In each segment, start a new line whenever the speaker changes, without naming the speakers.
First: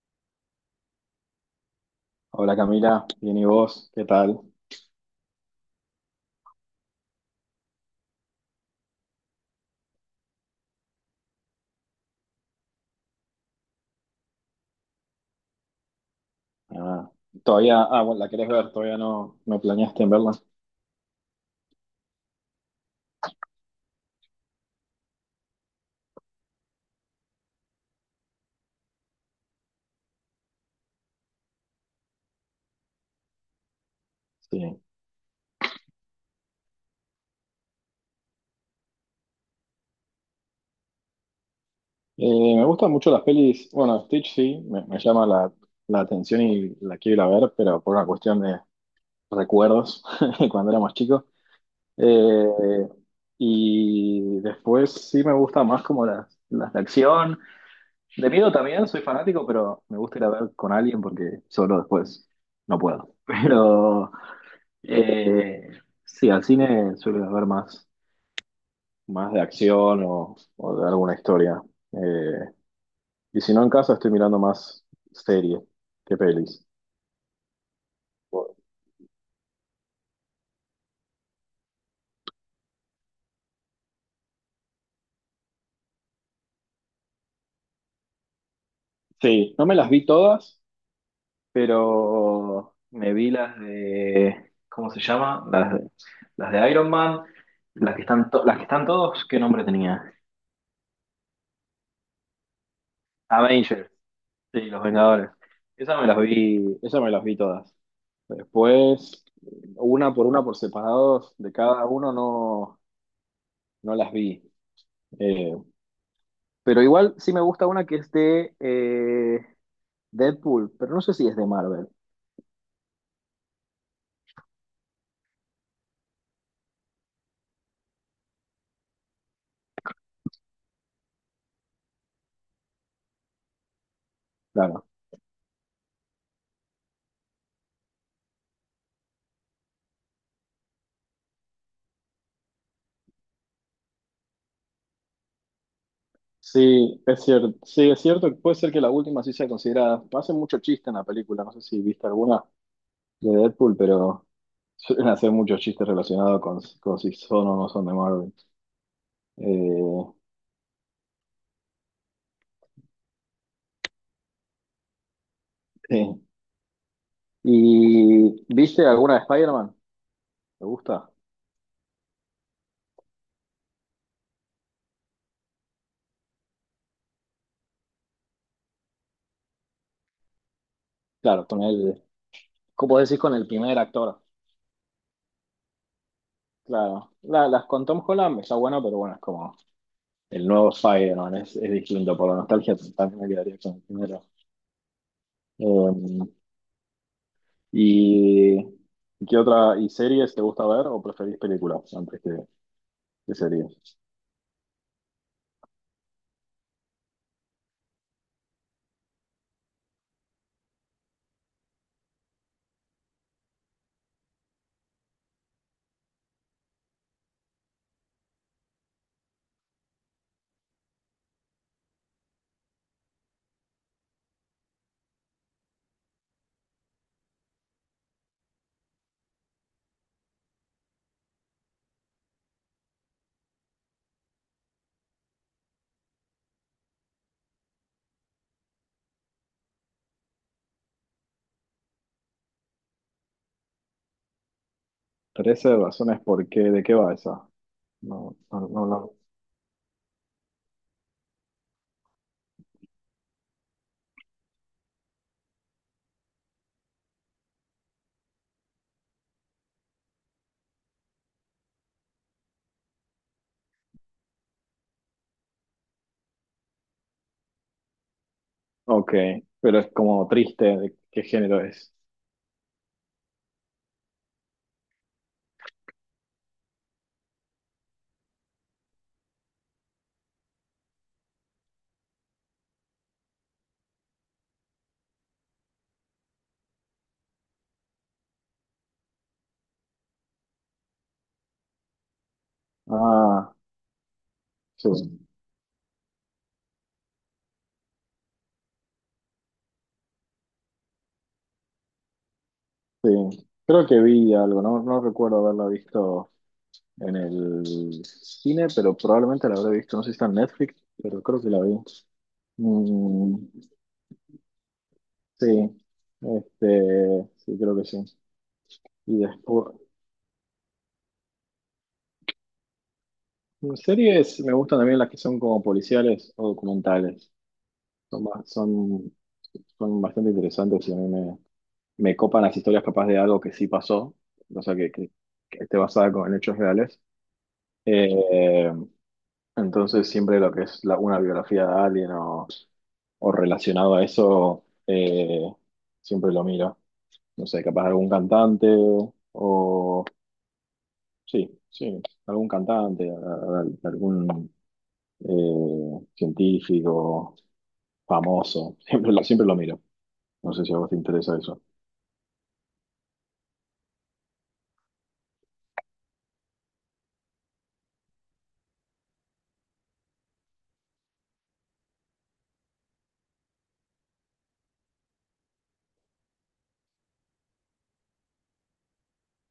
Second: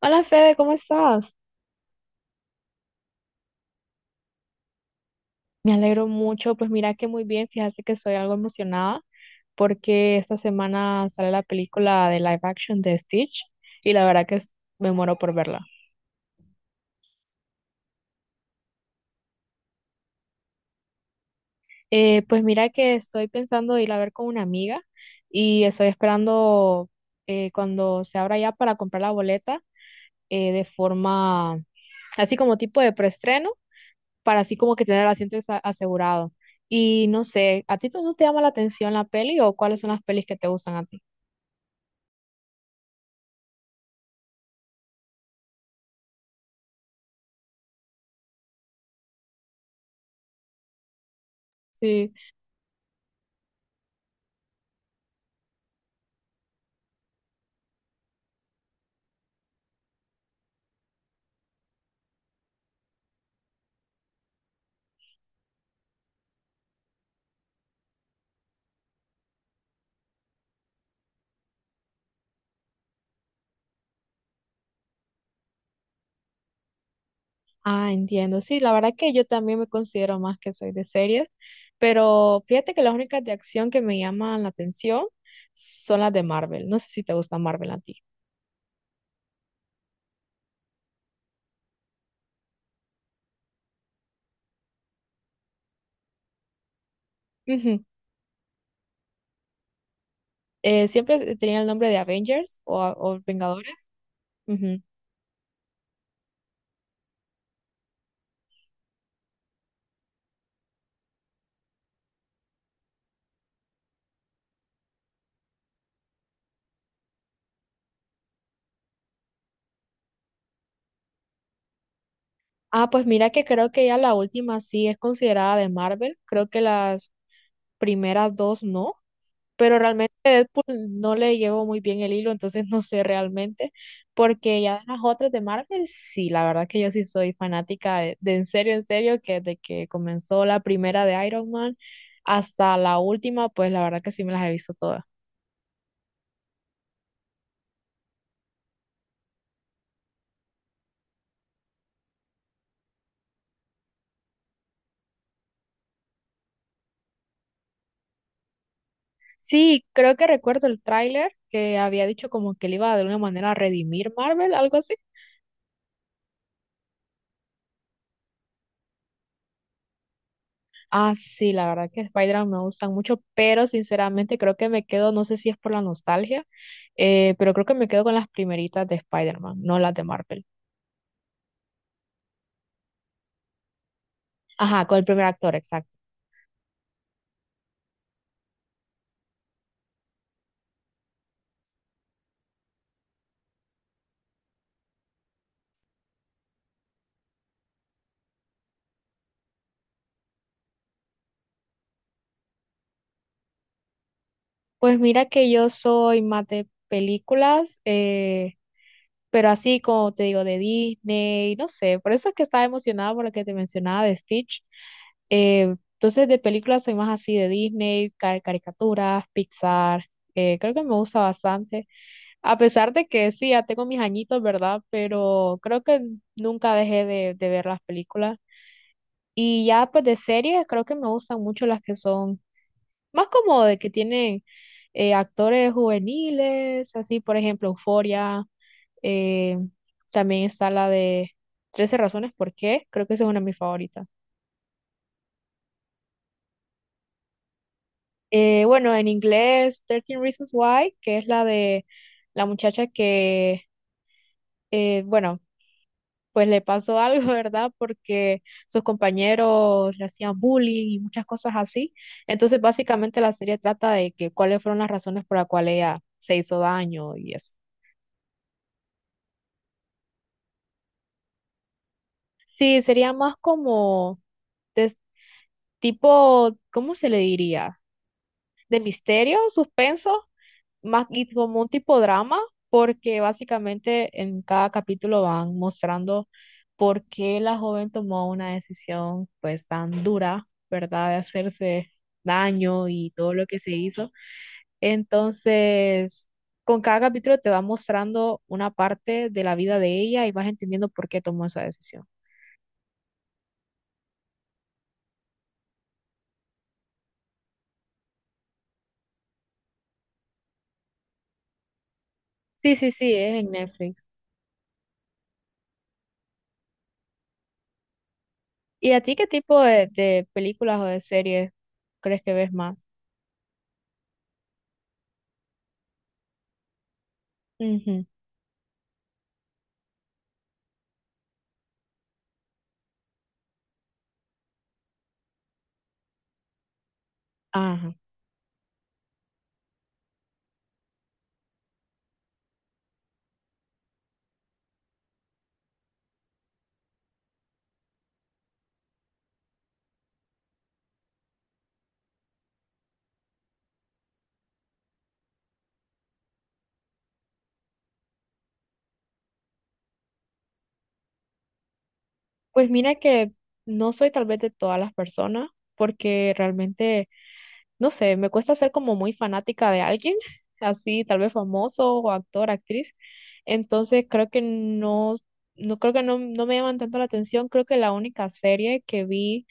Hola Fede, ¿cómo estás?
Hola Camila, bien y vos, ¿qué tal?
Me alegro mucho, pues mira que muy bien, fíjate que estoy algo emocionada porque esta semana sale la película de live action de Stitch y la verdad que me muero por verla.
Ah, bueno, la querés ver, todavía no planeaste en verla.
Pues mira que estoy pensando ir a ver con una amiga y estoy esperando cuando se abra ya para comprar la boleta de forma así como tipo de preestreno para así como
Sí.
que tener el asiento asegurado. Y no sé, ¿a ti tú no te llama la atención la peli o cuáles son las pelis que te gustan a ti?
Me gustan mucho las pelis, bueno, Stitch sí, me llama la atención y la quiero ir a ver, pero por una cuestión de recuerdos, de cuando éramos chicos.
Sí,
Eh, y después sí me gusta más como las de acción. De miedo también, soy fanático, pero me gusta ir a ver con alguien porque solo después no puedo. Pero... Eh, sí, al cine suele haber más de acción o de alguna historia. Eh, y si no en casa estoy mirando más series que pelis.
ah, entiendo. Sí, la verdad que yo también me considero más que soy de series, pero fíjate que las únicas de acción que me llaman la atención son las de Marvel. No sé si te gusta Marvel a ti.
Sí, no me las vi todas, pero me vi las de, ¿cómo se llama? Las de Iron Man,
Ujú.
las que están, las que están todos, ¿qué nombre tenía?
Siempre tenía el nombre de Avengers o Vengadores.
Avengers, sí,
Ujú.
Los Vengadores. Esas me las vi, esas me las vi todas. Después, una por separados de cada uno no, no las vi. Eh, pero igual sí me gusta una que es de Deadpool, pero no sé si es de Marvel.
Ah, pues mira que creo que ya la última sí es considerada de Marvel. Creo que las primeras dos no. Pero realmente Deadpool no le llevo muy bien el hilo, entonces no sé realmente, porque ya de
Claro.
las otras de Marvel, sí, la verdad que yo sí soy fanática de en serio, que desde que comenzó la primera de Iron Man hasta la última, pues la verdad que sí me las he visto todas.
Sí, es cierto. Sí, es cierto que puede ser que la última sí sea considerada. Hacen mucho chiste en la película, no sé si viste alguna de Deadpool, pero suelen hacer muchos chistes relacionados con si son o no son de Marvel.
Sí,
Eh,
creo que recuerdo el tráiler que había dicho como que le iba de alguna manera a redimir Marvel, algo así.
sí. ¿Y viste alguna de Spider-Man? ¿Te gusta?
Ah, sí, la verdad que Spider-Man me gustan mucho, pero sinceramente creo que me quedo, no sé si es por la nostalgia, pero creo que me quedo con las primeritas de Spider-Man, no las de Marvel.
Claro, con él. Como decís, con el primer actor,
Ajá, con el primer actor, exacto.
claro. Las con Tom Holland está bueno, pero bueno, es como el nuevo Spider-Man, es distinto. Por la nostalgia también me quedaría con el primero. Eh, ¿Y qué otra? ¿Y series te gusta ver o preferís películas antes que series?
Pues mira que yo soy más de películas, pero así como te digo, de Disney, no sé, por eso es que estaba emocionada por lo que te mencionaba de Stitch. Entonces, de películas soy más así de Disney, caricaturas, Pixar, creo que me gusta bastante. A pesar de que sí, ya tengo mis añitos, ¿verdad? Pero creo que nunca dejé de ver las películas. Y ya pues de series, creo que me gustan mucho las que son más como de que tienen actores juveniles, así por ejemplo Euphoria, eh, también está la de 13 razones por qué, creo que esa es una de mis favoritas.
13 razones por qué, ¿de qué va esa? No, no, no,
Bueno, en
no.
inglés, 13 Reasons Why, que es la de la muchacha que, bueno, pues le pasó algo, ¿verdad? Porque sus compañeros le hacían bullying y muchas cosas así. Entonces, básicamente la serie trata de que cuáles fueron las razones por las cuales ella se hizo daño y eso.
Ok, pero es como triste, ¿de qué género es?
Sí, sería más como de tipo, ¿cómo se le diría? ¿De misterio, suspenso? Más y como un tipo drama, porque básicamente en cada capítulo van mostrando por qué la joven tomó una decisión pues tan dura, ¿verdad? De hacerse daño y todo lo
Ah,
que se hizo.
sí,
Entonces, con cada capítulo te va mostrando una parte de la vida de ella y vas entendiendo por qué tomó esa decisión.
sí. Creo que vi algo, no, no recuerdo haberla visto en el cine, pero probablemente la habré visto. No sé si está en Netflix, pero creo que la vi.
Sí, sí, sí, es
Mm,
en Netflix.
sí, este, sí, creo que sí.
¿Y a ti
Y
qué tipo
después,
de películas o de series crees que ves más?
series me gustan también las que son como policiales o documentales.
Ujú.
Son, son, son bastante interesantes y a me copan las historias capaz de algo que sí pasó, o sea, que esté en hechos reales.
Ajá.
Eh, entonces siempre lo que es una biografía de alguien o relacionado a eso, siempre lo miro. No sé, capaz algún cantante o... Sí, sí, algún cantante, algún científico famoso. Siempre lo miro. No sé si a vos te interesa eso.
Pues mira que no soy tal vez de todas las personas, porque realmente, no sé, me cuesta ser como muy fanática de alguien, así tal vez famoso o actor, actriz. Entonces creo que no, no creo que no, no me llaman tanto la atención. Creo que la única serie que vi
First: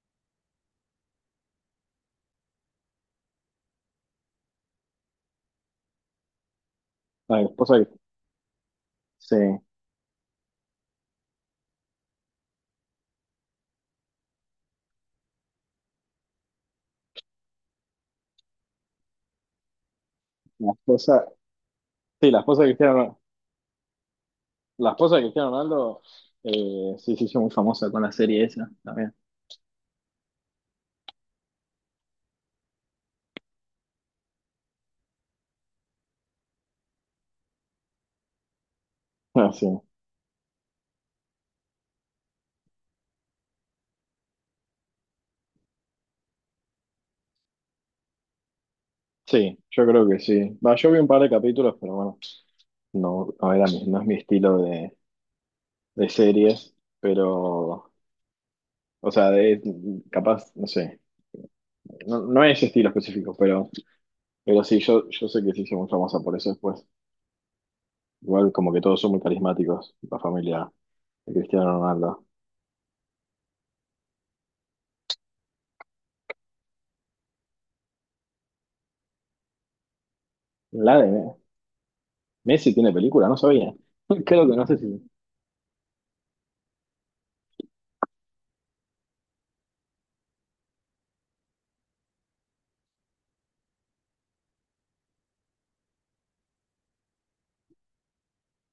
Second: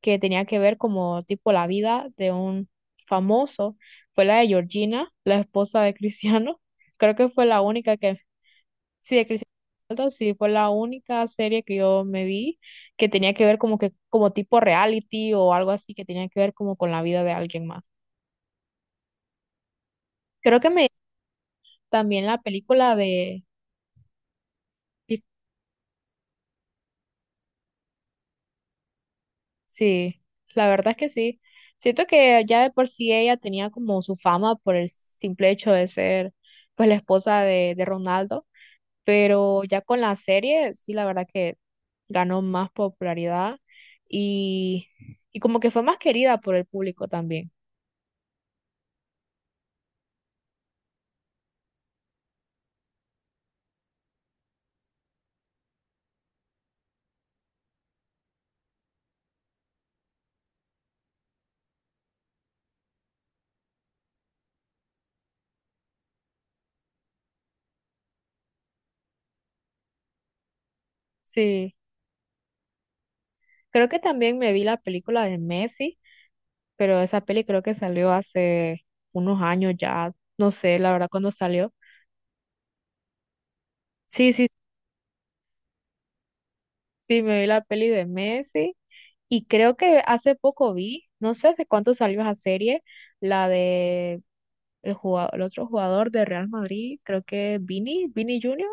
que tenía que ver como tipo la vida de un famoso fue la de Georgina, la esposa de Cristiano. Creo que
La
fue la
esposa de-
única que sí, de
sí,
Cristiano Ronaldo, sí, fue la única serie que yo me vi que tenía que ver como que como tipo reality o algo así que tenía que ver como con la vida de alguien más. Creo que
la
me
esposa,
también
sí, la
la
esposa de
película
Cristiano,
de
la esposa
y-
de Cristiano Ronaldo, sí, se hizo muy famosa con la serie esa también.
sí, la verdad es que sí. Siento que ya de por sí ella tenía como su fama por el simple hecho de ser pues la esposa de Ronaldo,
Ah,
pero
sí.
ya con la serie sí la verdad que ganó más popularidad y, y como que fue más querida por el público también.
Sí, yo creo que sí. Va, yo vi un par de capítulos, pero bueno. No, no era mi, no es mi estilo de series, pero, o sea, de, capaz, no sé, no, no es ese estilo específico, pero sí, yo sé que se hizo muy famosa por eso después. Igual como que todos son muy carismáticos, la familia de Cristiano
Sí,
Ronaldo.
creo que también me vi la película de Messi, pero esa peli creo que salió hace unos años ya, no sé, la
La de
verdad, cuándo
Me-
salió.
Messi tiene película, no sabía.
Sí,
Creo
sí,
que no sé si...
sí, me vi la peli de Messi y creo que hace poco vi, no sé hace cuánto salió esa serie, la de el jugador, el otro jugador de Real Madrid, creo que Vini Junior.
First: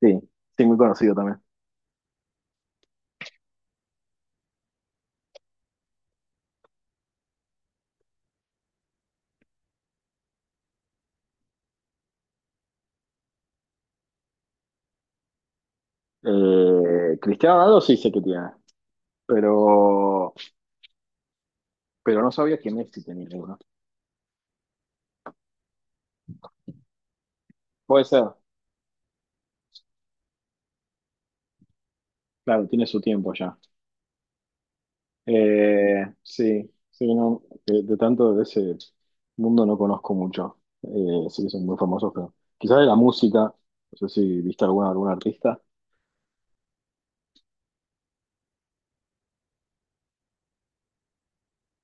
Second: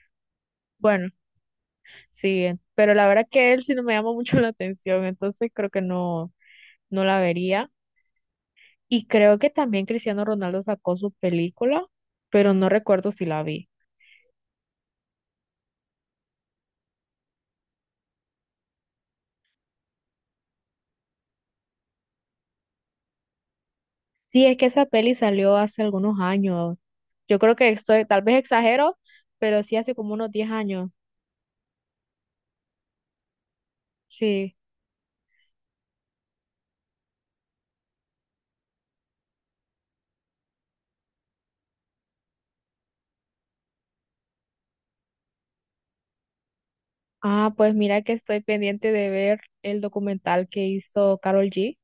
Sí, sí, muy
Bueno,
conocido también.
sí, pero la verdad que él sí no me llama mucho la atención, entonces creo que no, no la vería. Y creo que también Cristiano Ronaldo sacó su película, pero no recuerdo si la vi.
Cristiano Ronaldo sí sé que tiene, pero, pero no sabía que Messi tenía uno.
Sí, es que esa peli salió hace algunos años. Yo creo que
Puede
estoy, tal
ser,
vez exagero, pero sí hace como unos 10 años.
claro, tiene su tiempo ya.
Sí.
Sí, sí, no, de tanto de ese mundo no conozco mucho. Sí que son muy famosos, pero quizás de la música, no sé si viste alguna, algún artista.
Ah, pues mira que estoy pendiente de ver el documental que hizo Carol G.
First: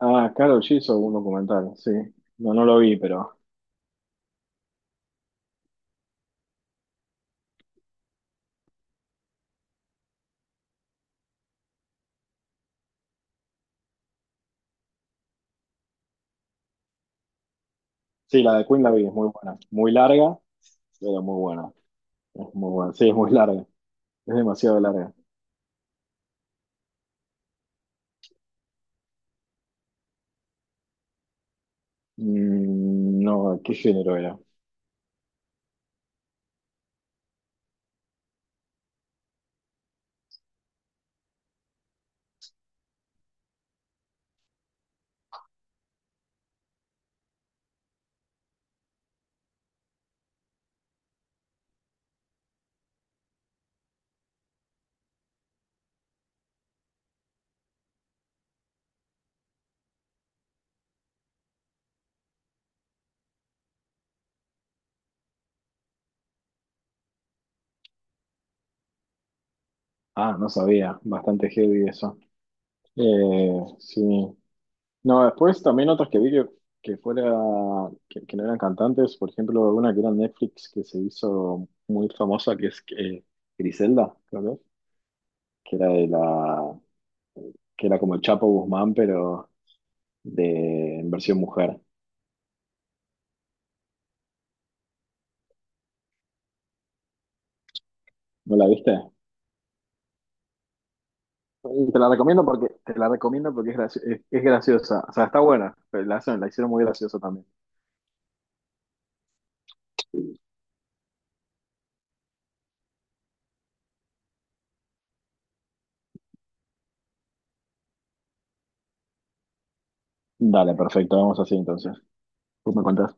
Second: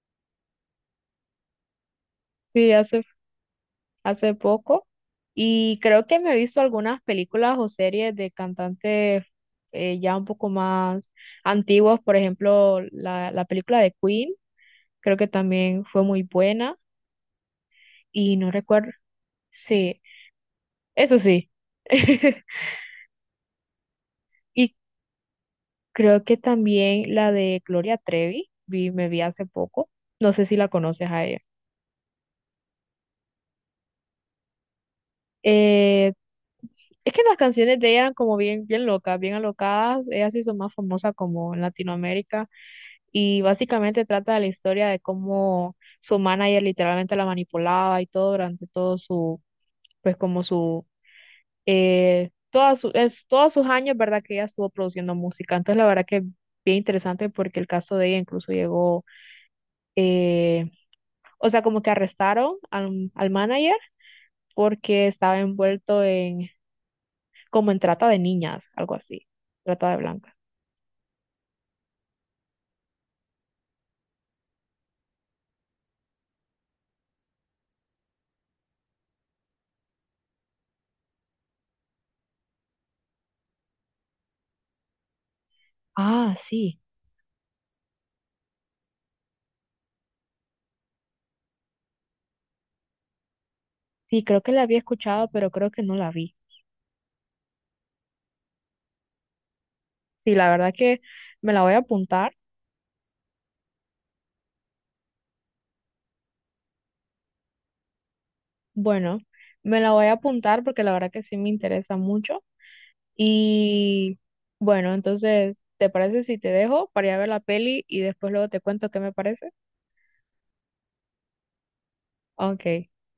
Ah, Karol G hizo un documental, sí. No, no
Sí,
lo vi, pero
hace poco. Y creo que me he visto algunas películas o series de cantantes ya un poco más antiguos. Por ejemplo, la película de Queen creo que también fue muy buena y
sí,
no
la de Queen la
recuerdo,
vi, es muy buena. Muy
sí,
larga,
eso
pero muy
sí.
buena. Es muy buena, sí, es muy larga. Es
Y
demasiado larga.
creo que también la de Gloria Trevi, vi, me vi hace poco, no sé si la conoces a ella.
Mm, no, ¿qué género era?
Eh, es que las canciones de ella eran como bien, bien locas, bien alocadas, ella se hizo más famosa como en Latinoamérica y básicamente trata de la historia de cómo su manager literalmente la manipulaba y todo durante todo su, pues como su todas todos sus años, ¿verdad? Que ella estuvo produciendo música. Entonces, la verdad que bien interesante porque el caso de ella incluso llegó, eh, o sea, como que arrestaron al, al manager porque estaba envuelto en, como en trata de niñas, algo así, trata de blancas.
Ah, no sabía, bastante heavy eso. Sí. No, después también otras que vi que fuera, que no eran cantantes, por ejemplo, una que era en Netflix que se hizo muy famosa, que es Griselda, creo que, es, que era de
Ah,
la,
sí,
que era como el Chapo Guzmán, pero de en versión mujer.
sí, creo que la había escuchado, pero creo que no la vi.
¿No la viste?
Sí, la verdad que me la voy a
Y te la
apuntar.
recomiendo porque, te la recomiendo porque es, es graciosa. O sea, está buena, pero la, la hicieron muy graciosa también.
Bueno, me la voy a apuntar porque la verdad que sí me interesa mucho. Y bueno, entonces, ¿te parece si te dejo para ir a ver la peli y después luego te cuento qué me parece?
Dale, perfecto, vamos así entonces.
Ok,
Tú me contás.